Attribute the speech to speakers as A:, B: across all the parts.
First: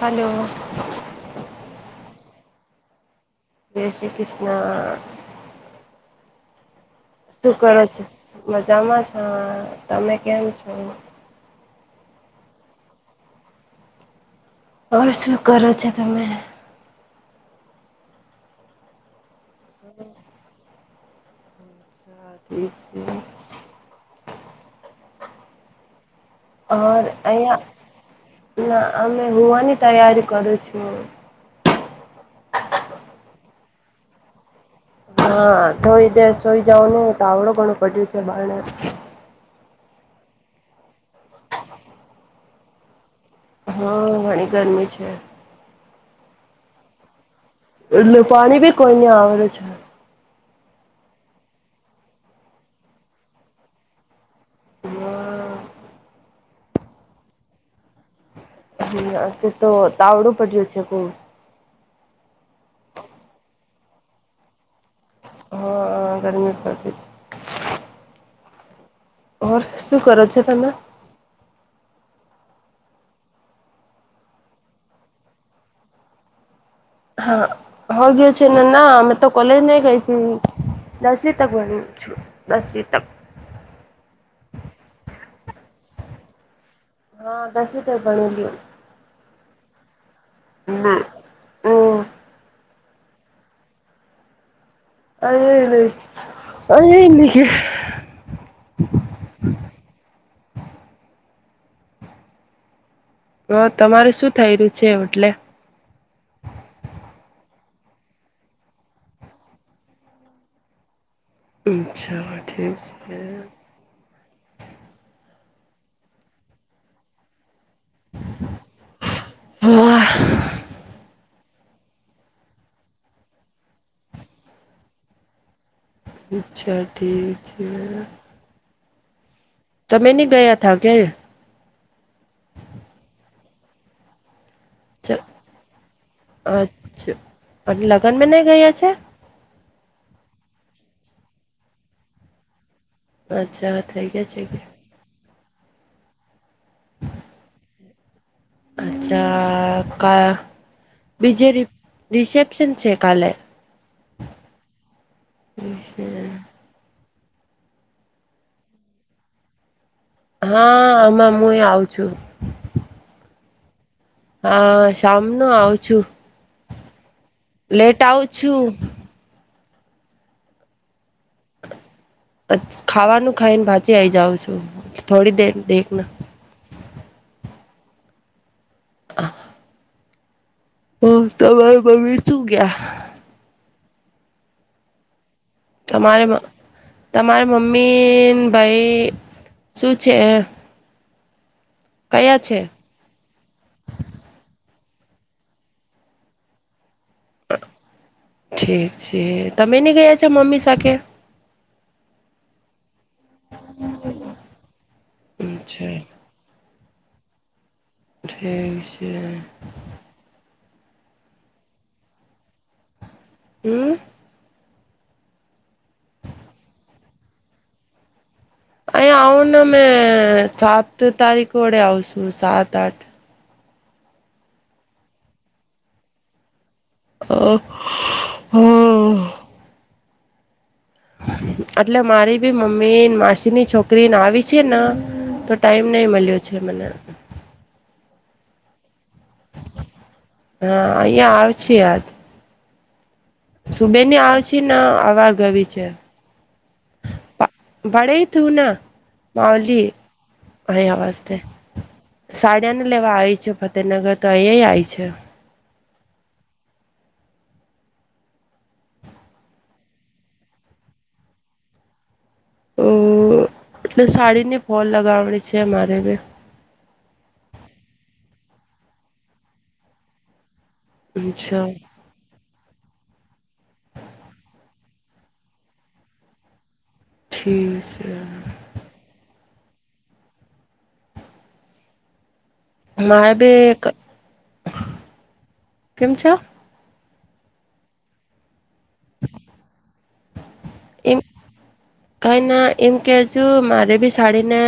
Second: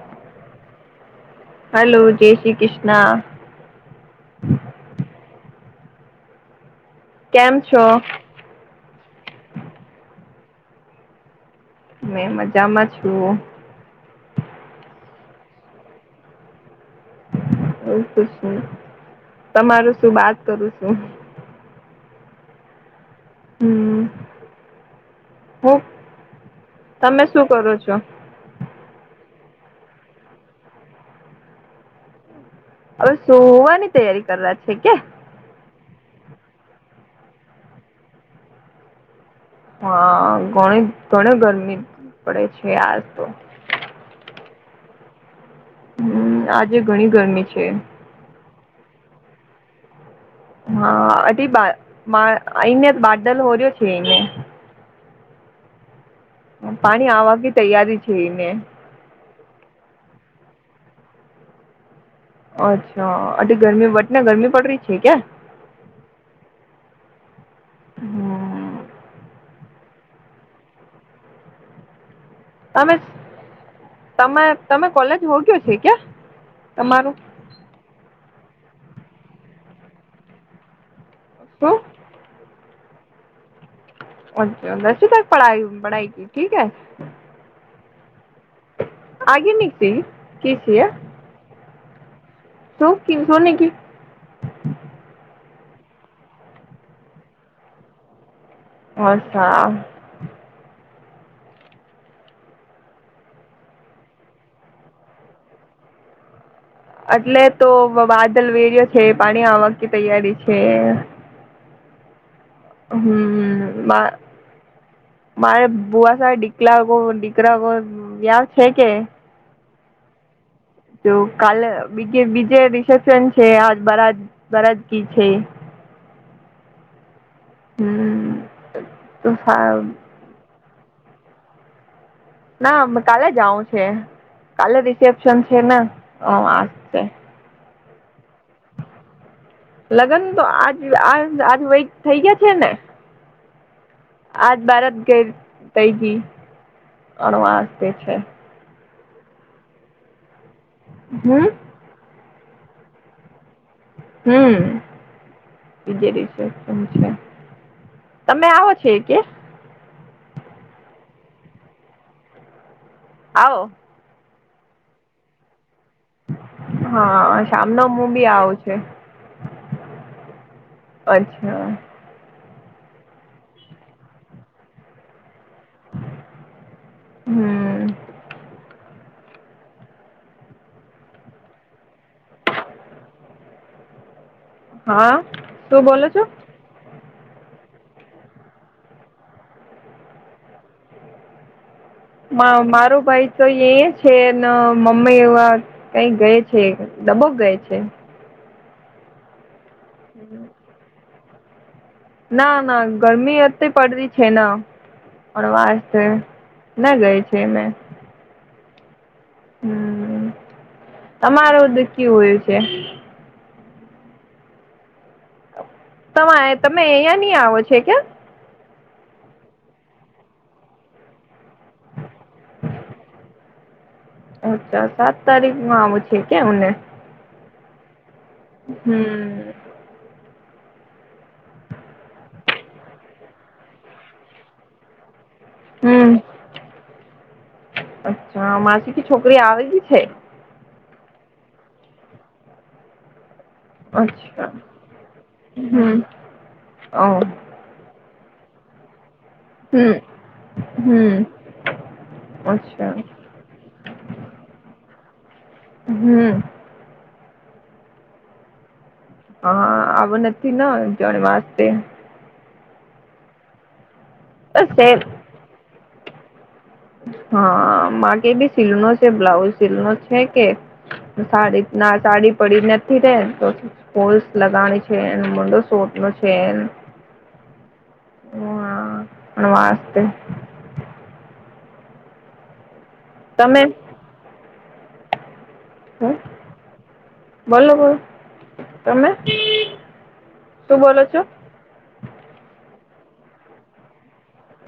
A: Hello.
B: Krishna.
A: જય શ્રી કૃષ્ણ. શું કરો છો મજામાં છે તમે કેમ છો.
B: મેં મજામાં છું.
A: ઓર શું કરો છો તમે.
B: એવ નહી તમારું શું વાત કરું છુ. હ
A: હ ઠીક ઠીક
B: હમ્મ, હા.
A: અ અયા ના અમેં હુવાની તૈયારી કરું છું.
B: હવે સોવાની તૈયારી કરવાયા છે કે?
A: હા થોડી દેર સોઈ જાવ ને તો આવડું ઘણું પડ્યું છે બારને.
B: હા, ઘણી ઘણી ગરમી પડે છે આજ તો.
A: હા ઘણી ગરમી છે.
B: હમ્મ, આજે ઘણી ગરમી છે
A: પાણી ભી કોઈ નહી આવડે છે.
B: હા અઢી બા આઈને બાદલ હોર્યો છે એને.
A: હા,
B: પાણી આવવા કે તૈયારી છે એને.
A: હમ્મ, કે તો તાવડું પડ્યું છે કોઈ.
B: અચ્છા, અઢી ગરમી બટ ને ગરમી પડે ર છે કયા?
A: હા ગરમી પથી.
B: હમ્મ.
A: ઓર શું કરો છો તમે?
B: તમે, તમે તમે કોલેજ ભોગ્યો છે ક્યા?
A: હા, હો ગયો છે ના અમે તો કોલેજ નઈ ગઈ છી. દસવી તક
B: શું
A: ભણું છું દસવી તક.
B: ઓછા દશવી તક પધાઈ પઢાઇ કી ઠીકે?
A: હા દશવી તો ભણી લું.
B: આગે નકથી કે છીએ.
A: હમ
B: શું [unintelligible] કી.
A: અરે રે, અરે લે.
B: હચ્છા.
A: તમારે શું થઈ રહ્યું છે ઓટલે?
B: એટલે તો વાદલ વેર્યો છે પાણી આવક ની તૈયારી છે.
A: અચ્છા. ઠીક છે
B: હમ્મ, બા મારે બુવા સા દીકલા દીકરા્યા છે કે?
A: વાહ.
B: તો કાલે બીજે બીજે રિસેપ્શન છે આ બરા બરાદગી છે.
A: અચ્છા ઠીક છે.
B: તોફા
A: તમે નહી ગયા થા કે?
B: ના કાલે જાઉં છે. કાલે
A: અચ્છા
B: રિસેપ્શન છે ને. હા આ છે.
A: અને લગ્નમાં નઈ ગયા છે?
B: લગ્ન તો આજ આ આજ વય થઈ ગયા છે ને?
A: અચ્છા. થઈ ગયા
B: આજ
A: છે
B: બારત ગર તઈજી અણવા તે છે.
A: અચ્છા કા
B: હમ
A: બીજે રિ રિસેપ્શન છે કાલે.
B: હમ્મ, બીજે રિસેપ્શન છે. તમે આવો છો કે?
A: હા હમાં હું એ આવું છું.
B: આવો.
A: હા શમનું આવ.
B: હા શમનો
A: લેટ
B: હું બી આવું
A: છું
B: છે. અચ્છા.
A: પછ ખાવાનું ખાઈને પાચી આઈ જાઉં છું થોડી દેર દેખ ના.
B: હમ્મ.
A: હ! હ તમારી મમ્મી શું ગયા.
B: હા શું બોલો છો.
A: તમારે તમારે મમ્મી ને ભાઈ શું છે. કયા છે
B: મારો ભાઈ તો એ છે મમ્મી એવા કઈ ગય છે. દબક ગઈ છે.
A: ઠીક છે તમે ની ગયા છો મમ્મી સાથે.
B: ના ના ગરમી અટલી પડતી છે ના પણ વાર છે.
A: ઠીક
B: ના ગઈ છે ને.
A: એ છે.
B: હમ તમારું દુઃખયુ હોયું છે.
A: હમ્મ.
B: તમે આ તમે અહંયા નહી આવો છ કે?
A: અહીં આવુંને મે સાત તારીખ વડે આવશું સાત આઠ.
B: અચ્છા સાત તારીખમાં આવું છે કે એમને.
A: અ
B: હમ્મ.
A: એટલે મારી બી મમ્મી માસીની છોકરીને આવી છે ને તો ટાઈમ નહી
B: હમ
A: મળ્યો છે મને.
B: હા માસી ની છોકરી આવેલી છે.
A: હા અહિયાં આવ છે યાદ. સુબેની આવ
B: અચ્છા
A: છે ને અવાર ગવી છે.
B: હમ ઓ
A: વળી તું ના માવલી
B: હમ
A: આવયા
B: હમ
A: વસ્તે. સાડિયાને
B: અચ્છા
A: લેવા આવી છે ફતેહનગર તો અહીયા આવી છે.
B: હમ. હા આવું નથી જો વાતતે.
A: અ એટલે સાડીની ફોલ
B: બસ
A: લગાવણી છે. મારે એટલે.
B: હા માગ ભી સીલનો છે બ્લાઉઝ સીલનો છે કે,
A: અચ્છા
B: સાડી ના સાડી પડી નથી. તો પોસ લગાની છે મડો શોટનો છે.
A: ઠીક છે.
B: નમાસ્તે.
A: મારે બે
B: તમે
A: એક જ કેમ છે.
B: બોલો બોલો. તમે શું બોલો
A: એમ
B: છો.
A: કઈ ના એમ કેજો મારે બી સાડીને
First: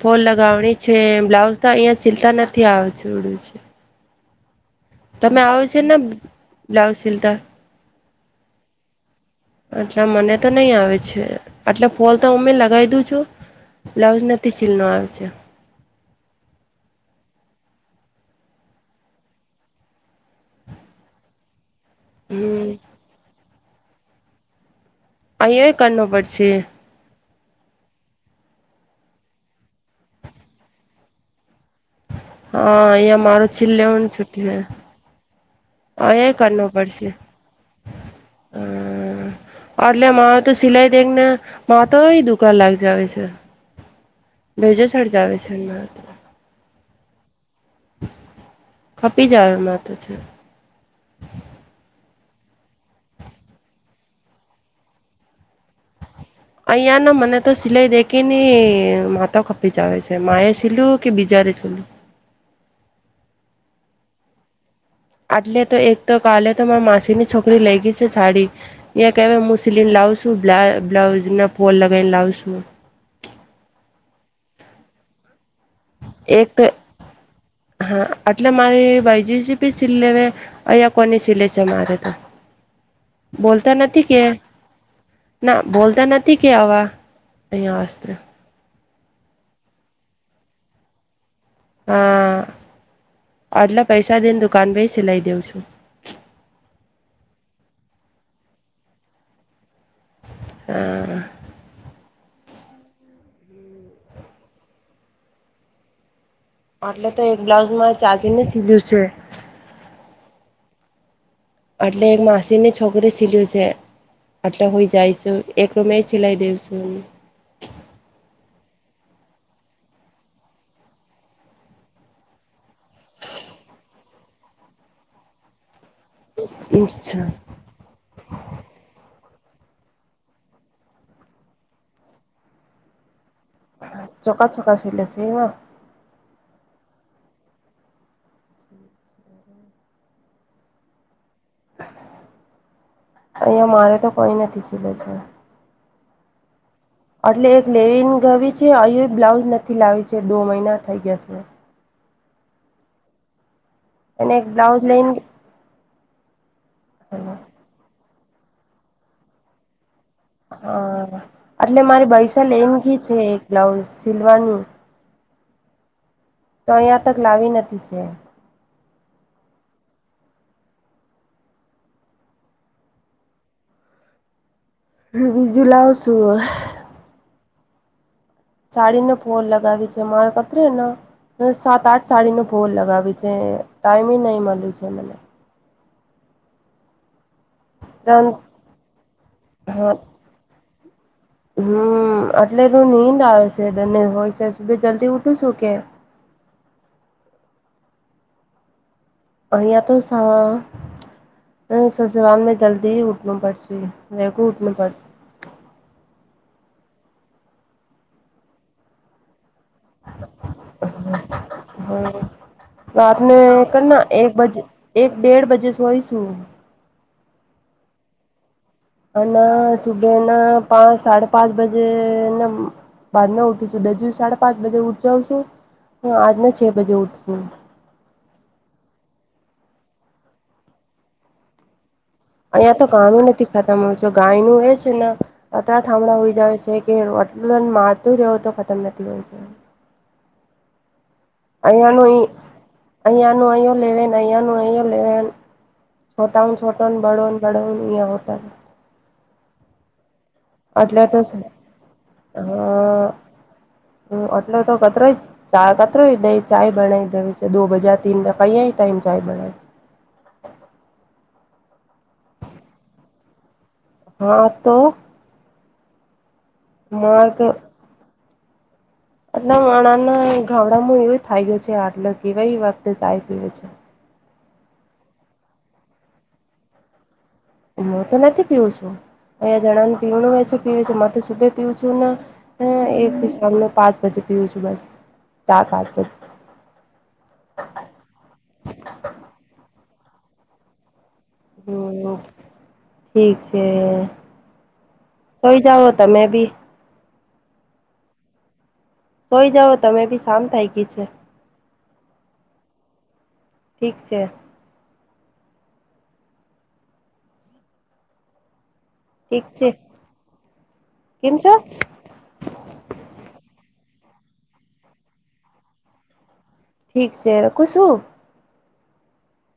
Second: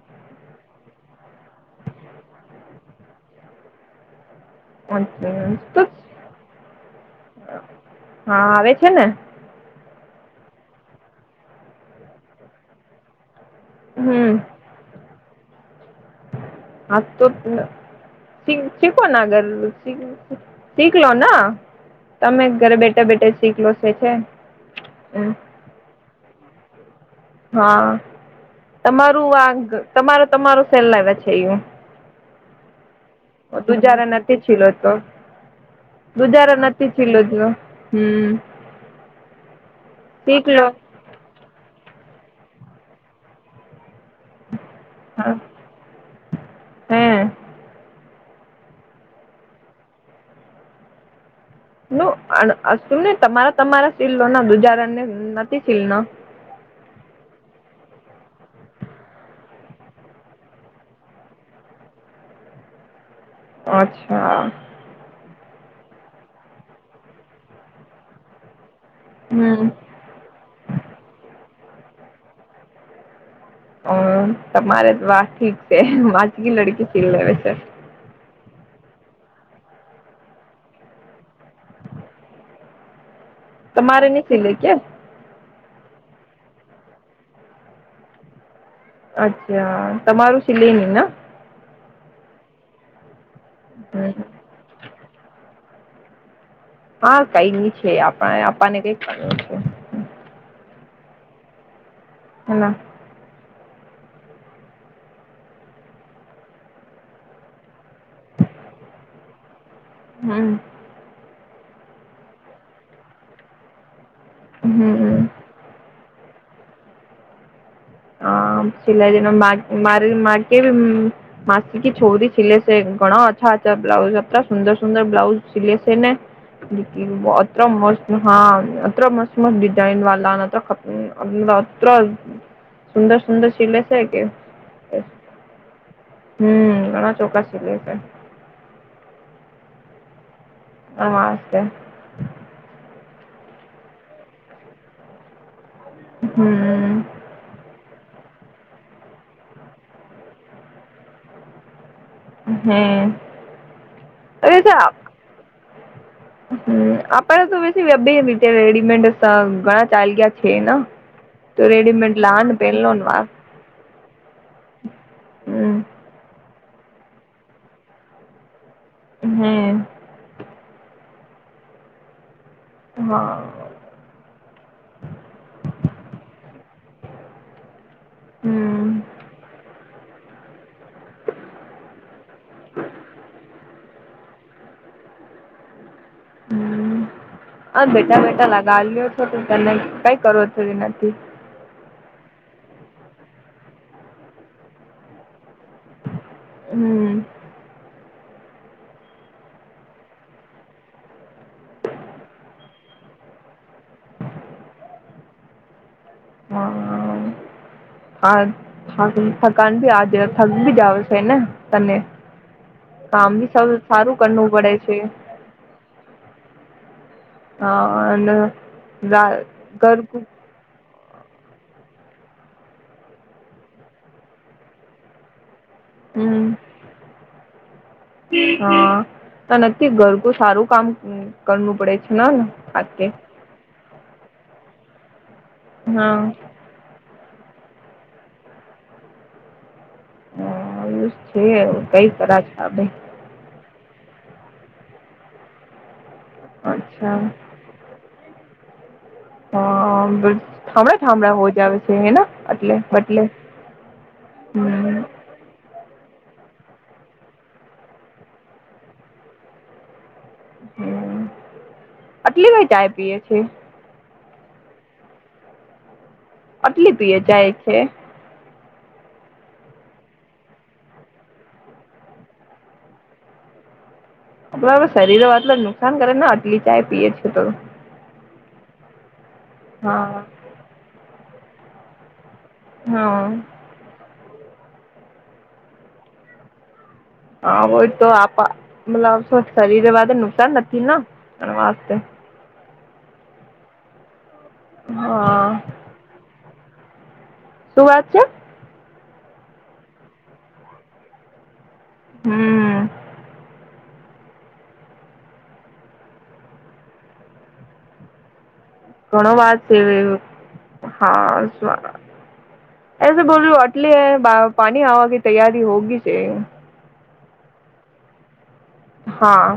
A: ફોલ લગાવણી છે બ્લાઉઝ તો અહીયા શીલતા નથી. આવ છોડું છે.
B: હા
A: તમે આવો છો ને બ્લાઉઝ સિલતા.
B: હા આવે છે ને.
A: એટ મને તો નહીં આવે છે એટલે ફોલ તો હમે લગાવી દઉ છું. બ્લાઉઝ નથી ચીલનો આવે છે.
B: હત. શીખોનેગર શીખલો ના તમે
A: હમ
B: ઘરે બેઠા બેઠા શીખલો છે
A: અહીંયા ય કનુ પડશે
B: હા તમારું આ તમારો તમારો સેલ લાવ છે એ.
A: હા એમ.
B: તું જારે નથી છીલો તો.
A: અહીંયા
B: બુજારો
A: કરનો
B: નથી
A: પડશે
B: ચીલો જો હમ.
A: અલે મા
B: શીખ
A: તો
B: લો
A: સિલાઈ દેખના મામાં તો દુઃખ. કા લાગ જાવ છે ભેજો છડ જ આવે છે.
B: હે
A: ખપી જઓ માતો છે.
B: શુંને તમારા તમારા સીલો ના દુજાર ને નથી શીલ ન.
A: અહીંયા ના મને તો સિલાઈ દેખ ને માતો કપી જ આવે છે મા એ સિલું કે બીજા. કરીશ.
B: હા. અચ્છા.
A: આટલે તો એક તો કાલે તો મા માસીની છોકરી લઈ ગઈ છે સાડી. કહેવા હું
B: હમ
A: સીલીને લાવ છું બ્લાઉઝ ના ફોલ લગાવને લાવ છું.
B: હમ તમારે વાત ઠીક છે
A: એક
B: વાજકી
A: તો
B: લડકી ચીલ લેવે છે.
A: હા એટલે મારી ભાઈજીસી બી સી લેવે અહીિયાયા કોની સીલે છે મારે તો. બોલતા નથી
B: તમારે
A: કે
B: નહી સિલે કે
A: ના. બોલતા નથી કે આવા અહંયા વસ્ત્ર.
B: અચ્છા તમારું સિલે ન ના.
A: હા એટલે પૈસા દઈને દુકાન ભ સિલાઈ દઉં છું.
B: હા કઈ નઈ છે આપણા આપાને કઈક કર છે.
A: આ.
B: [unintelligible]
A: એટલે તો એક બ્લાઉઝમાં ચાજીને સીલું છે.
B: હમ
A: એટલે એક માસીની છોકરી છીલ્યું છે. આટલે હોય જાય
B: હમ
A: છે એક રૂ મે સિલાઈ દેવ છું એ.
B: હ સલા દ મા માકે [unintelligible] છોરી છલે છે. ઘણાો અચ્છા અચ્છા બ્લાઉઝ હતા સુંદર સુંદર બ્લાઉસ સીલે ને અત્ર મસ્ત હા અત મસ્ત. કમત ડિઝાઈન વાલા નત્ર ખપ અત્ર સુંદર. સુંદર શીલે છે કે
A: ચોખા ચોખા સીલે છે એમાં
B: હમ ઘણા ચોક્સ. [unintelligible] હા.
A: અહીંયા મારે તો કઈ નથી ચીલે છે.
B: હમ્મ.
A: એટલે એક લેવીન ગવી છે અહી બ્લાઉઝ નથી લાવી છે દો મહિના થઈ ગયા છે.
B: હમ્મ.
A: એને બ્લાઉઝ લાઈન.
B: હમ આપડે તો વ વ બે રીતે રેડીમેડ ઘણા. ચાલ્યા છે
A: હા
B: તું
A: એટલે મારી
B: રેડીમેડ લા
A: પૈસા
B: ને
A: લઈને ગી
B: પહેનલોને
A: છે
B: વાર.
A: એક બ્લાઉઝ તો અહીયા તક લાવી નથી છે.
B: હમ્મ. હા.
A: વિજુલાઉ સુુંર.
B: હમ
A: સાડી ને ફોલ લગાવી છે મારે કતરીને. સાત આઠ સાડી ન ફોલ લગાવી છે ટાઈમ નહી મળ્યું છે મને.
B: હમ અ બેઠા
A: ત્રણ
B: બેઠા લગા લ્યો છો તો તને
A: હા
B: કઈ કરો છ નથી.
A: હમ એટલે એનું નીંદ આવે છે તને હોય છે ભી જલ્દી ઉઠું છું કે.
B: હમ્મ.
A: અહીંયા તો સ અ સસ વા મે જલ્દી ઉઠના પડશે બેખું ઉઠના પડશે.
B: હ ખા હ થ. કણ ભી આજે થક ભી જાવ છેને તને.
A: હા રાતને
B: કામ બી સૌ
A: કર ના
B: સારું
A: એક
B: કરવું
A: બજ
B: પડે છે
A: એક ડેડ બજે શોયશું.
B: હા! એ
A: અને સુબેના પાંચ. સાડે પાંચ બજે ને બાારમાં ઉઠીશું. દજુ સાડા પાંચજે ઉઠજાવ છું. હું.
B: હમ
A: આજના છે બજે ઉઠશું.
B: નક્કી ઘર તો સારું કામ કરવું પડે. છે ને
A: અહીિયાયા તો
B: આતે
A: કામ નથી ખતમ હોતો. ગાય નું એ છે ને અત
B: હા
A: થામડા હોઈ જાય છે કે. માતું રહવું તો ખતમ નથી હોય છે.
B: હ એુંજ છે, કઈ
A: અહીંયાનું
B: કરા છેે.
A: અહીંયાનું અહીયો લેવેન અહીંયા નયો લેવેન. છોટા છોટને
B: અચ્છા
A: બડોન બડોન ય હોતા.
B: હા! બ થામડા
A: એટલે તો હ
B: થામડા હોજ આવે છે. હેના એટલે બટલે.
A: હ એટલે તો
B: હમ
A: કતરો જ ચ. કત દ ચાય બનાવી દેવી છે. દો બજા તન કહીંયા ટાઈમ ચાય બના છે.
B: હમ આટલી કઈ ચાય પીએ છે?
A: હા! તો?
B: આટલી
A: માર તો
B: પીજાય છે?
A: આટલા વણાના ગામડામાં એવું થાય ગય છે. આટલો કેવાઈ વખતે ચાય પીવે છે.
B: આપ શરીર આટલ જ નુકસાન કરે ને આટલી ચાય પીએ છીએ.
A: હું તો નથી પીઉું છું. અહીંયા જણાનું
B: હા
A: પીવનું હો છેું પીવે છે તો. શભે પીઉું છું ને. એક
B: હા
A: થી શામને પાંચ બજે. ી છું બસ. તારબદ બધું.
B: હા! ભય તો આપ મતલ ખરીર વા નુકસાન નથી ના?
A: હમ! ઠીક છે.
B: હા
A: સોઈ જાઓ તમે બી.
B: શું વાત છે?
A: સોઈ જાઓ તમે બી. શામ થઇ ગઈ છે.
B: હમ!
A: ઠીક છે.
B: ઘણો વાત છે.
A: કેમ
B: હા
A: છો
B: એ બોલું. એટલે પાણી આવવા કે તૈયારી હોગી છે.
A: ઠીક છે. રખું છું.
B: હા!